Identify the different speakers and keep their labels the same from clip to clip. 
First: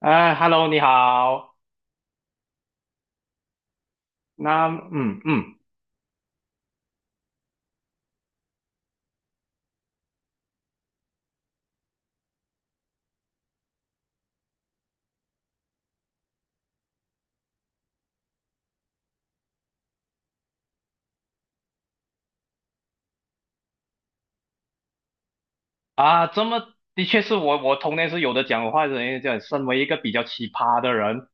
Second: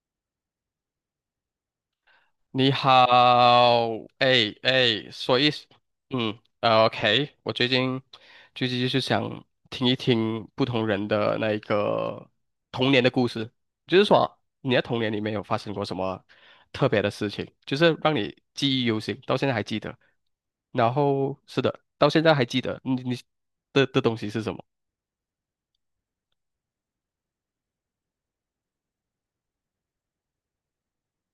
Speaker 1: 哎，Hello，你好。
Speaker 2: 你好。哎
Speaker 1: 那，
Speaker 2: 哎，
Speaker 1: 嗯
Speaker 2: 所以，
Speaker 1: 嗯，
Speaker 2: 嗯， o k 我最近就是想听一听不同人的那一个童年的故事，就是说你在童年里面有发生过什么特别的事情，就是让你记忆犹新，到现在还记得。然后是的，到现在还记得你的东西是什么？
Speaker 1: 啊，的确是我童年是有的讲话的人，讲身为一个比较奇葩的人，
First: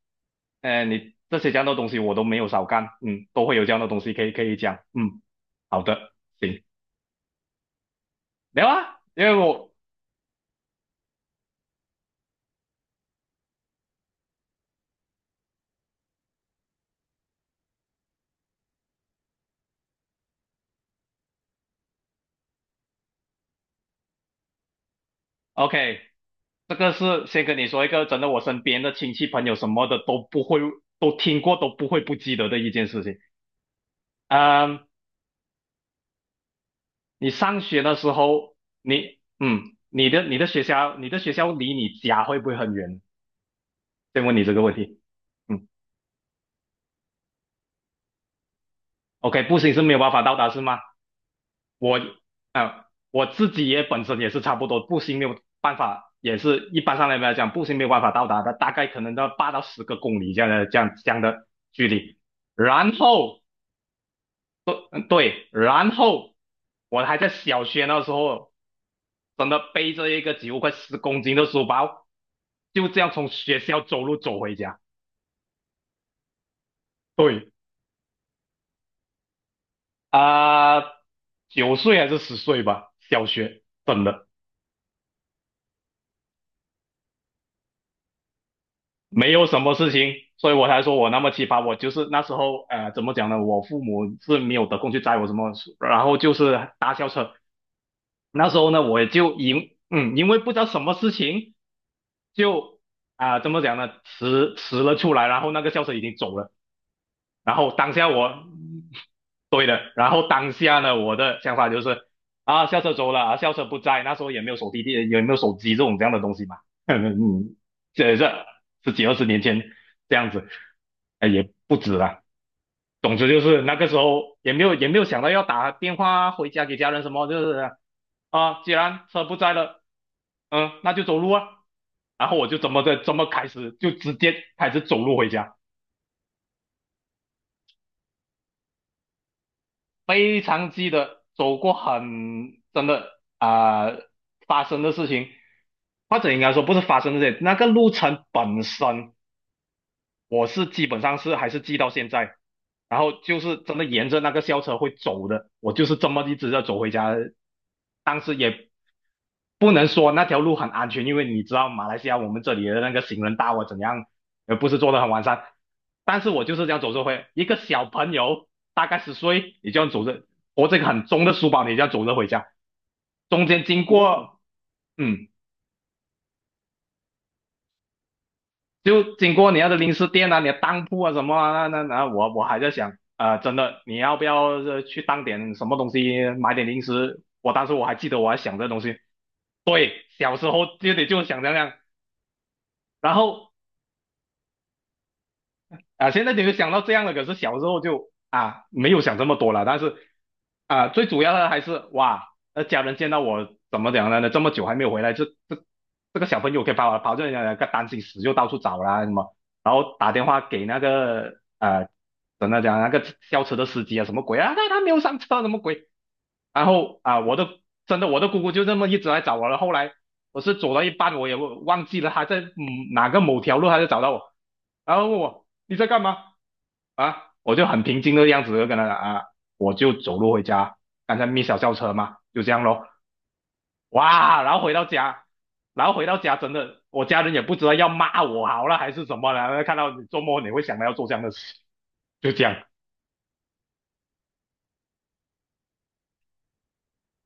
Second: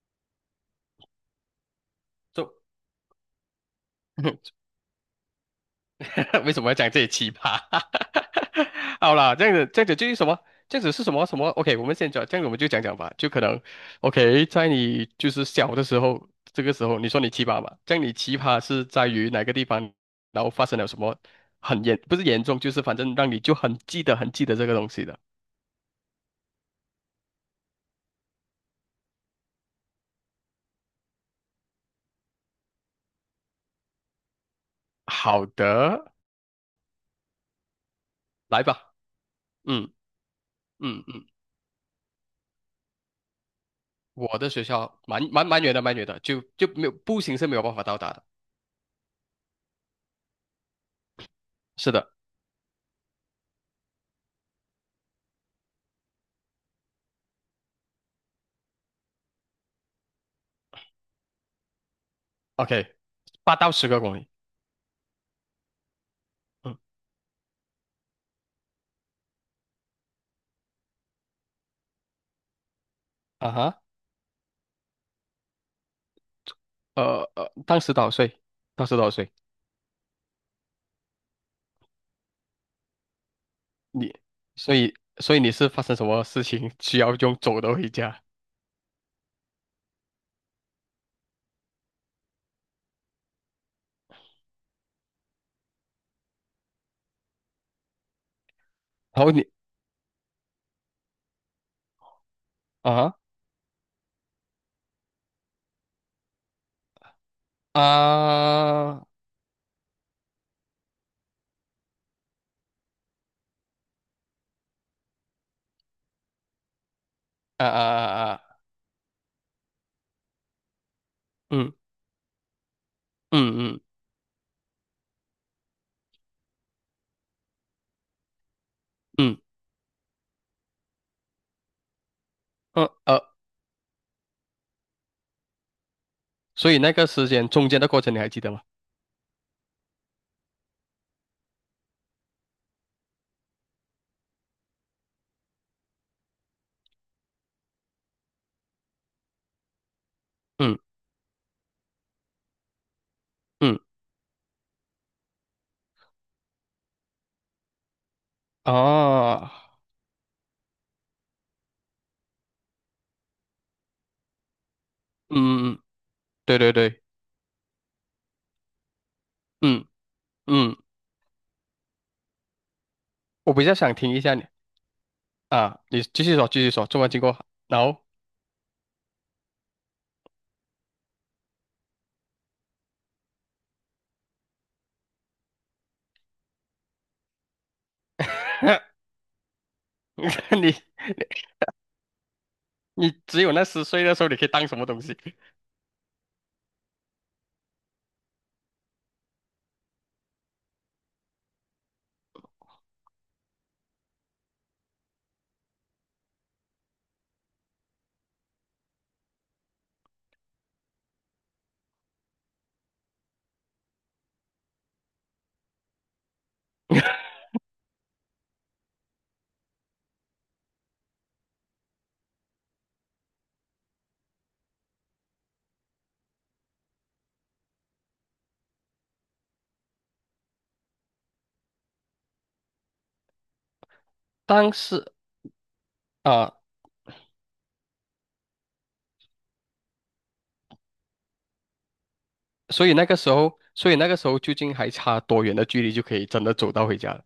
Speaker 1: 哎，你这样的东西我都没有
Speaker 2: 就
Speaker 1: 少干，嗯，都会有这样的东西可以 讲，嗯，好的，
Speaker 2: 为
Speaker 1: 行，
Speaker 2: 什么要讲这些奇葩？
Speaker 1: 没有啊，
Speaker 2: 好
Speaker 1: 因为
Speaker 2: 啦，这样子，这样子就是什么？这样子是什么什么？OK，我们先讲，这样子我们就讲讲吧。就可能，OK，在你就是小的时候，这个时候你说你奇葩吧，这样你奇葩是在于哪个地方，然后发生了什么不是严重，就是反正让你就很记得这个东西的。
Speaker 1: OK，这个是先跟你说一个真的，我身边的亲戚朋友什么的都不会，都听过，都不会不记得的一件事情，嗯
Speaker 2: 好的，
Speaker 1: 你上学的时候，
Speaker 2: 来吧。
Speaker 1: 你嗯，
Speaker 2: 嗯
Speaker 1: 你的学校，
Speaker 2: 嗯
Speaker 1: 你的
Speaker 2: 嗯。
Speaker 1: 学校离你家会不会很远？先问
Speaker 2: 我
Speaker 1: 你
Speaker 2: 的
Speaker 1: 这个
Speaker 2: 学
Speaker 1: 问题。
Speaker 2: 校蛮蛮蛮
Speaker 1: 嗯
Speaker 2: 远的，蛮远的，就没有步行是没有办法到达的。
Speaker 1: ，OK，步行是没有办法到达是吗？
Speaker 2: 是
Speaker 1: 我
Speaker 2: 的
Speaker 1: 啊、我自己也本身也是差不多，步行没有办法，也是一般上来讲，步行没有办法到达的，大概可能到八到十个公里这样的距离。
Speaker 2: ，OK，
Speaker 1: 然后
Speaker 2: 8到10个公里。
Speaker 1: 对，然后
Speaker 2: 嗯。
Speaker 1: 我还在小学那时候，真的背着一个几乎快十公斤的书包，就这样从
Speaker 2: 啊
Speaker 1: 学校
Speaker 2: 哈。
Speaker 1: 走路走回家。
Speaker 2: 呃
Speaker 1: 对
Speaker 2: 呃，当时多少岁？当时多少岁？
Speaker 1: 啊，九岁还是十岁吧，小学真
Speaker 2: 你，
Speaker 1: 的
Speaker 2: 所以你是发生什么事情 需要用走的回家？
Speaker 1: 没有什么事情，所以我才说我那么奇葩。我就是那时候，怎么讲呢？我父母是没有得空去载我什么，然后就是搭校车，那时候呢，我也
Speaker 2: 然
Speaker 1: 就
Speaker 2: 后你
Speaker 1: 因为不知道什么事情，就
Speaker 2: 啊
Speaker 1: 怎么讲呢，迟迟了出来，然后那个校车已经走了，然后
Speaker 2: 啊
Speaker 1: 当下
Speaker 2: 啊
Speaker 1: 对的，然后当下呢，我的想法就是啊，校车走了啊，校车不在，那时候也没有手机电，也没有手机这种这样的东西嘛，嗯，
Speaker 2: 啊啊
Speaker 1: 这
Speaker 2: 啊！
Speaker 1: 十几二十年前这样子，哎，也
Speaker 2: 嗯
Speaker 1: 不止了。总之就
Speaker 2: 嗯
Speaker 1: 是那
Speaker 2: 嗯
Speaker 1: 个时候也没有想到要打电话回家给家人什么，就是啊，既然车不
Speaker 2: 嗯。
Speaker 1: 在了，嗯，那就走路啊。然后我就
Speaker 2: 呃
Speaker 1: 这
Speaker 2: 呃，
Speaker 1: 么开始，就直接开始走路回家，
Speaker 2: 所以那个时间中间的过程你还记得吗？
Speaker 1: 非常记得走过很真的啊、发生的事情，或者应该说不是发生的事情，那个路程本身我是
Speaker 2: 嗯
Speaker 1: 基本上是还是记到现在，然后就是真
Speaker 2: 嗯
Speaker 1: 的沿着那个校车会走的，我就是这么一直在走回家的。当时也
Speaker 2: 啊。
Speaker 1: 不能说那条路很安全，因为你知道马来西亚我们这里的那个行人道啊怎样，不是做的很完善，
Speaker 2: 嗯嗯，
Speaker 1: 但是我就
Speaker 2: 对
Speaker 1: 是这
Speaker 2: 对
Speaker 1: 样走
Speaker 2: 对，
Speaker 1: 着回，一个小朋友大概十岁，你这
Speaker 2: 嗯
Speaker 1: 样走着，拖着
Speaker 2: 嗯，
Speaker 1: 一个很重的书包，你这样走着回家，中
Speaker 2: 我
Speaker 1: 间
Speaker 2: 比较
Speaker 1: 经
Speaker 2: 想听一下
Speaker 1: 过，
Speaker 2: 你
Speaker 1: 嗯。
Speaker 2: 啊，你继续说，做完经过，然后
Speaker 1: 就经过你要的零食店啊，你的当铺啊什么啊，那我还在想，啊，真的你要不要去当点什么东西，买点零食？我当时还记得我还想这东西，对，小时 候
Speaker 2: 你
Speaker 1: 就得就想这样，
Speaker 2: 你
Speaker 1: 然
Speaker 2: 只
Speaker 1: 后
Speaker 2: 有那十岁的时候，你可以当什么东西？
Speaker 1: 现在你就想到这样了，可是小时候就没有想这么多了，但是最主要的还是哇，那家人见到我怎么讲呢？这么久还没有回来，这个小朋友可以把我跑这人家担心死，就到处找啦什么。然后打电话给那个真的讲那个校车的司机啊，什么鬼啊？他没有上车，什么鬼？然后我的姑姑就这么一直来找我了。后来我是走到一半，我也忘记了她在哪个某条路，她就找到我，然后问我你在干嘛啊？我就很平静的样子就跟她讲啊，我就走路回家，刚才 小校车嘛，就这样咯。哇，
Speaker 2: 当时
Speaker 1: 然后回到家真
Speaker 2: 啊。
Speaker 1: 的，我家人也不知道要骂我好了还是什么了，看到你做梦你会想到要做这样的事，就这样。
Speaker 2: 所以那个时候究竟还差多远的距离就可以真的走到回家了？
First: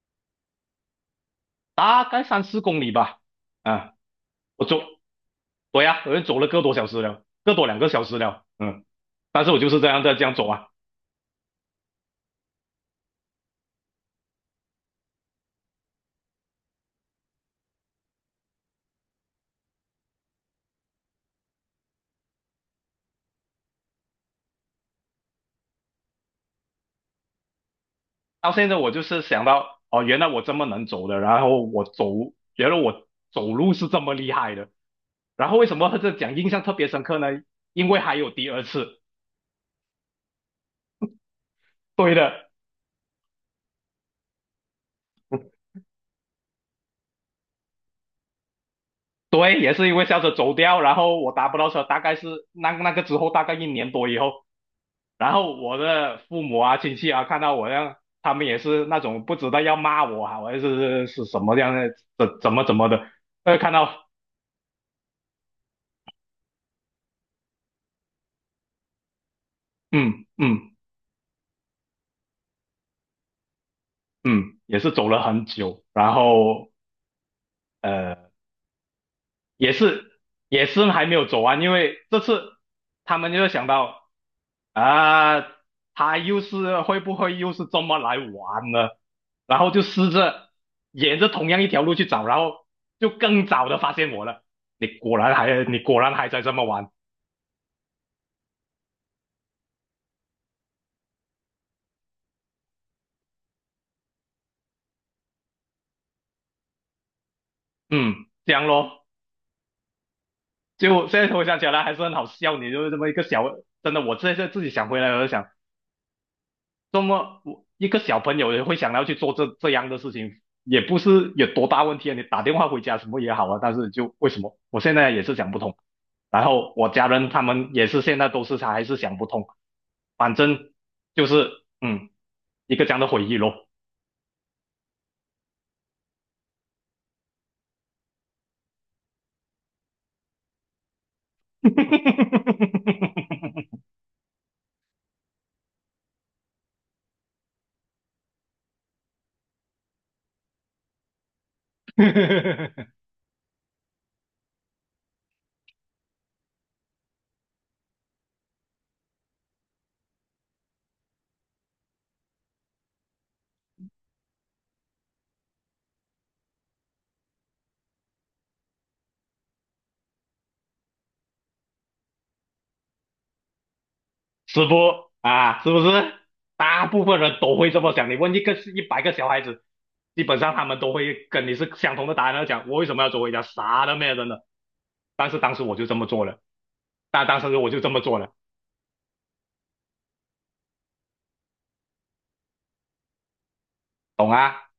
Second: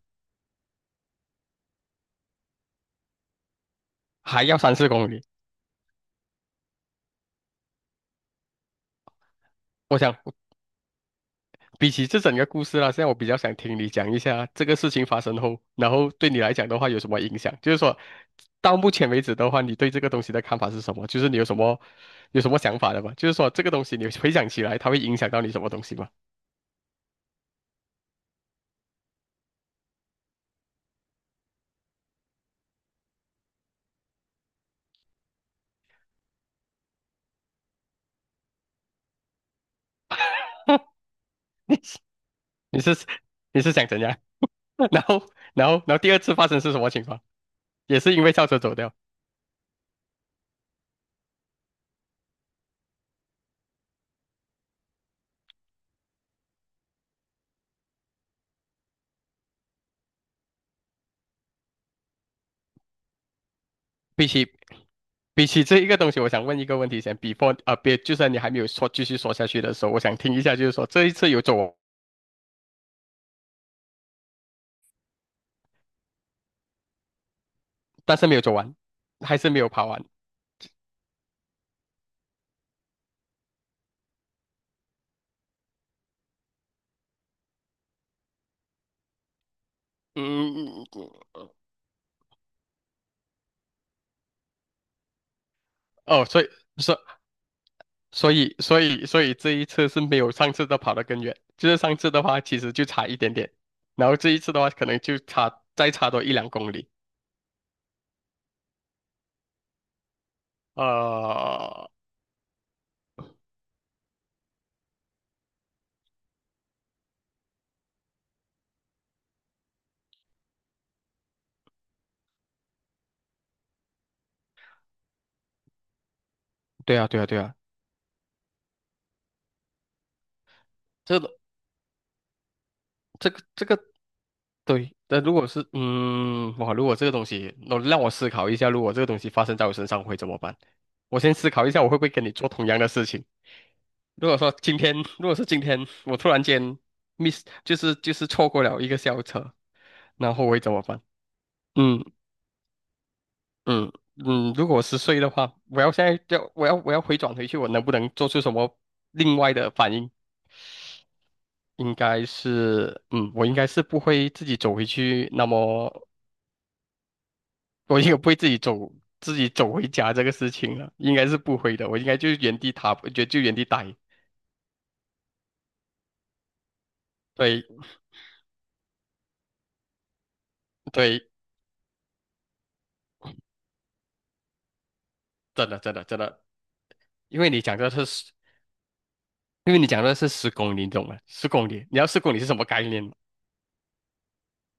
Speaker 1: 大概三四公里吧。啊，
Speaker 2: 还要
Speaker 1: 我
Speaker 2: 三
Speaker 1: 走，
Speaker 2: 四公里。
Speaker 1: 对呀、我就走了个多小时了，个多两个小时了。嗯，但是我就是这
Speaker 2: 我
Speaker 1: 样在
Speaker 2: 想，
Speaker 1: 这样走啊。
Speaker 2: 比起这整个故事啦，现在我比较想听你讲一下这个事情发生后，然后对你来讲的话有什么影响？就是说，到目前为止的话，你对这个东西的看法是什么？有什么想法的吗？就是说，这个东西你回想起来，它会影响到你什么东西吗？
Speaker 1: 到现在我就是想到，哦，原来我这么能走的，然后我走，觉得我走路是这么厉害的。然后为什么这讲印象特别深刻呢？因为还有第二次。对的，
Speaker 2: 你是你是想怎样？然后然后第二次发生是什么情况？也是因为校车走掉。
Speaker 1: 对，也是因为校车走掉，然后我打不到车，大概是那个之后大概一年多以后，然后我的父母啊、亲戚啊，看到我这样，他们也是那种不知道要骂我啊，还是是什么样的，怎么的，看到，
Speaker 2: 比起比起这一个东西，我想问一个问题先，before 啊、别，就算你还没有说继续说下去的时候，我想
Speaker 1: 嗯
Speaker 2: 听一下，就
Speaker 1: 嗯
Speaker 2: 是说这一次有走，
Speaker 1: 嗯，也是走了很久，然后呃，
Speaker 2: 但是没有走完，还是没有
Speaker 1: 也
Speaker 2: 跑完。
Speaker 1: 是也是还没有走完，因为这次他们就想到啊、他又是会不会又是这么来玩呢？然后就试着
Speaker 2: 嗯。
Speaker 1: 沿着同样一条路去找，然后就更早的发现我了。你果然
Speaker 2: 哦，
Speaker 1: 还在这么玩，
Speaker 2: 所所以这一次是没有上次的跑得更远，就是上次的话其实就差一点点，然后这一次的话可能再差多1、2公里。
Speaker 1: 嗯，这样咯。就现在回想起来
Speaker 2: 呃，
Speaker 1: 还是很好笑，你就是这么一个小，真的，我现在自己想回来，我就想，这么我一个小朋友也会想要去做这样的事情，也不是有多大问题啊。你打电话回家什么也好啊，但是就为什么我现在也是想不通。然后我
Speaker 2: 对
Speaker 1: 家
Speaker 2: 啊，对啊，
Speaker 1: 人
Speaker 2: 对
Speaker 1: 他
Speaker 2: 啊，
Speaker 1: 们也是现在都是还是想不通，反正
Speaker 2: 这
Speaker 1: 就
Speaker 2: 个
Speaker 1: 是嗯，一个这样的回
Speaker 2: 这
Speaker 1: 忆
Speaker 2: 个这
Speaker 1: 咯。
Speaker 2: 个对。但如果是哇，如果这个东西，那让我思考一下，如果这个东西发生在我身上会怎么办？我先思考一下，我会不会跟你做同样的事情？如果是今天我突然间 miss，就是错过了一个校车，那后我会怎么办？嗯嗯嗯。如果十岁的话，我要现在就我要我要回转回去，我能不能做出什么另外的反应？应该是，我应该是不会自己走回去，那么我应该不会自己走回家这个事情了，应该是不会的。我应该就原地踏步，就原地待。
Speaker 1: 师傅啊，是不是？大部分人都
Speaker 2: 对
Speaker 1: 会这么想。你问一个一百个小孩子，基本上他们都会
Speaker 2: 对，
Speaker 1: 跟你是相同的答案。讲我为什么要做回家？啥都没有真的。但是当时
Speaker 2: 真
Speaker 1: 我
Speaker 2: 的
Speaker 1: 就
Speaker 2: 真
Speaker 1: 这
Speaker 2: 的
Speaker 1: 么
Speaker 2: 真
Speaker 1: 做了，
Speaker 2: 的，
Speaker 1: 但当
Speaker 2: 因为
Speaker 1: 时
Speaker 2: 你
Speaker 1: 我
Speaker 2: 讲
Speaker 1: 就这
Speaker 2: 的
Speaker 1: 么
Speaker 2: 是
Speaker 1: 做
Speaker 2: 十
Speaker 1: 了，
Speaker 2: 因为你讲的是十公里，你懂吗？十公里，你要十公里是什么概念吗？
Speaker 1: 懂啊，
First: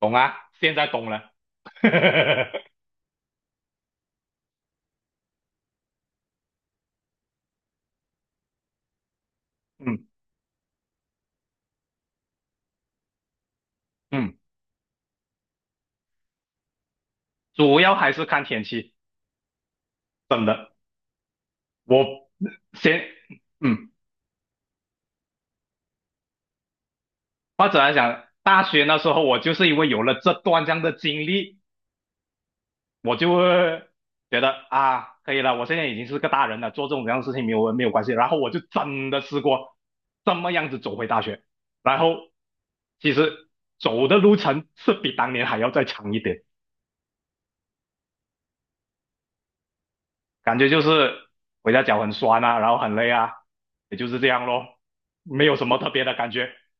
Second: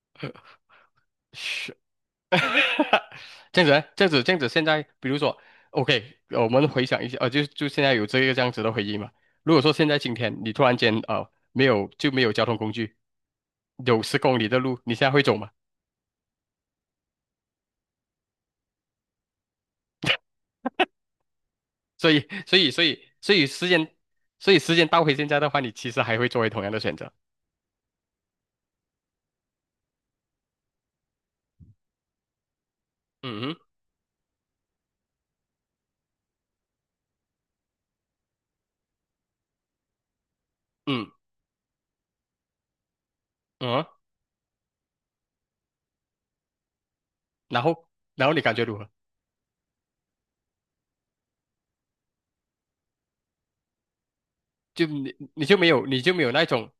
Speaker 1: 懂啊，现在懂了。
Speaker 2: 是。这样子呢，这样子，现在比如说，OK，我们回想一下，就现在有这个这样子的回忆嘛。如果说现在
Speaker 1: 嗯
Speaker 2: 今天你突然间呃没有就没有交通工具，有十
Speaker 1: 嗯，
Speaker 2: 公里的路，你现在会走吗？
Speaker 1: 主要还是看天气。真的，
Speaker 2: 所以，
Speaker 1: 我
Speaker 2: 所以，所
Speaker 1: 先
Speaker 2: 以，所以时
Speaker 1: 嗯，
Speaker 2: 间，所以时间倒回现在的话，你其实还会作为同样的选择。
Speaker 1: 或者来讲，大学那时候我就是因为有了这段这样的经历，我就
Speaker 2: 嗯哼。
Speaker 1: 会觉得啊，可以了，我现在已经是个大人了，做这种这样的事情没有关系。然后我就真的试过这么样子走回
Speaker 2: 嗯
Speaker 1: 大学，然后其实
Speaker 2: 嗯啊。
Speaker 1: 走的路程是比当年还要再长一点，
Speaker 2: 然后，然后你感觉如何？
Speaker 1: 感觉就是回家脚很酸啊，然后很累啊，也就是这样咯，没
Speaker 2: 你
Speaker 1: 有
Speaker 2: 就
Speaker 1: 什
Speaker 2: 没
Speaker 1: 么
Speaker 2: 有，
Speaker 1: 特
Speaker 2: 你
Speaker 1: 别的
Speaker 2: 就没
Speaker 1: 感
Speaker 2: 有那
Speaker 1: 觉。
Speaker 2: 种，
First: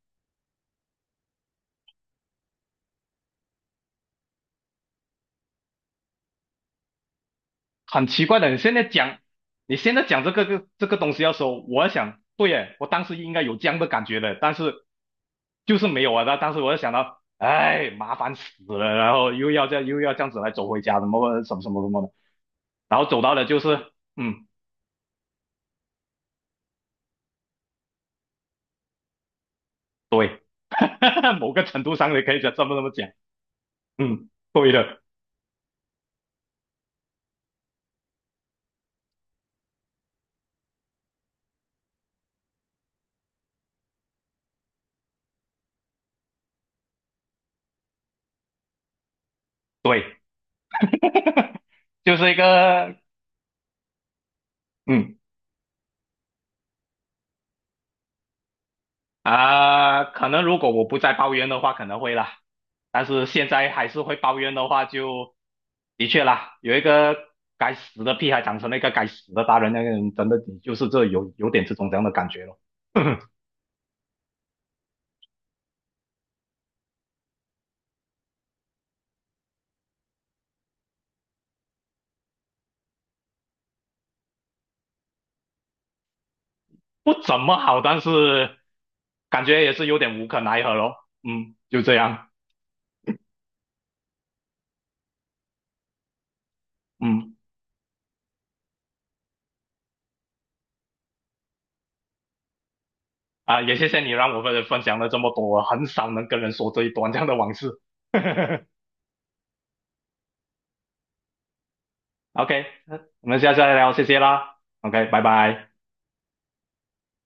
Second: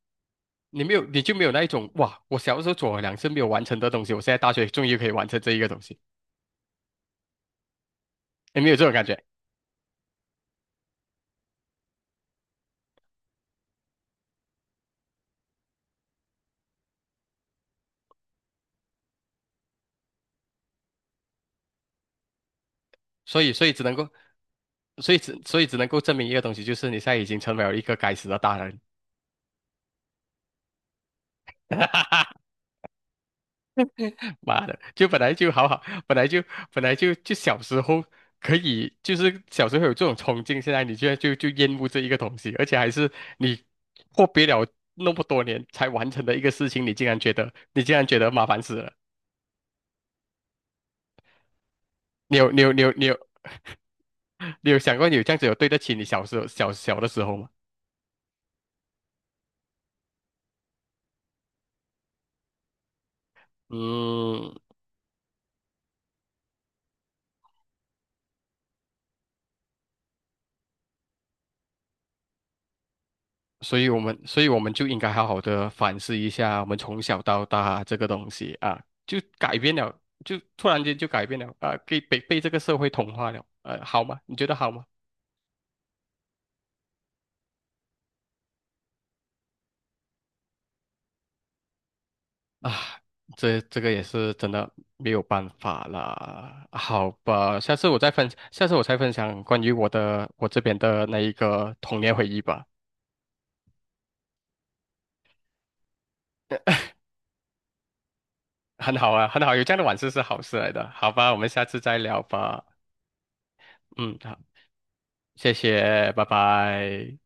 Speaker 2: 你没有，你就没有那一种，哇！我小时候做了2次没有完成的东西，我现在大学终于可以完成这一个东西，
Speaker 1: 很奇怪的，
Speaker 2: 你没有这种感觉。
Speaker 1: 你现在讲这个个这个东西要说，我在想，对耶，我当时应该有这样的感觉的，但是就是没有啊。那当时我就想到，哎，麻烦死了，然后又要这样又要这样子来走回家，什么什么什么什么的，然后走到
Speaker 2: 所
Speaker 1: 的
Speaker 2: 以，
Speaker 1: 就
Speaker 2: 所以
Speaker 1: 是，
Speaker 2: 只能够，
Speaker 1: 嗯，
Speaker 2: 所以只能够证明一个东西，就是你现在已经成为了一个该死的大人。
Speaker 1: 对，某个程度上你可 以这么讲，嗯，
Speaker 2: 妈
Speaker 1: 对
Speaker 2: 的，
Speaker 1: 的，
Speaker 2: 就本来就好好，本来就本来就小时候可以，就是小时候有这种冲劲，现在你居然就厌恶这一个东西，而且还是你阔别了那么多年才完成的一个事情，你竟然觉得麻烦死了。
Speaker 1: 对，就是一
Speaker 2: 你有你有你有
Speaker 1: 个，
Speaker 2: 你有你有想过你
Speaker 1: 嗯。
Speaker 2: 有这样子有对得起你小时候小小的时候吗？
Speaker 1: 可能如果我不再抱怨的话，可能会啦。但是现在还是会抱怨
Speaker 2: 嗯。
Speaker 1: 的话就，的确啦，有一个该死的屁孩长成了一个该死的大人，那个人真的你就是这有点这种这样的感觉咯，
Speaker 2: 所以我们就应该好好的反思一下，我们从小到大这个东西啊，就改变了，就突然间就改变了啊，给被这个社会同化了，好吗？你觉得好吗？
Speaker 1: 不怎么好，但是感觉也是有点无可奈何咯。嗯，就这样。
Speaker 2: 啊，这个也是真的没有办法啦。好
Speaker 1: 嗯，
Speaker 2: 吧，下次我再分享关于我这边的那一个童年回忆吧。
Speaker 1: 也谢谢你让我们分享了这么多，我很少能跟人说这一段这样的往事。
Speaker 2: 很好啊，很好，有这样的往事是好事来的。好吧，我们下次再聊
Speaker 1: OK，
Speaker 2: 吧。
Speaker 1: 我们下次再聊，谢谢
Speaker 2: 嗯，好，
Speaker 1: 啦。OK，拜
Speaker 2: 谢
Speaker 1: 拜。
Speaker 2: 谢，拜拜。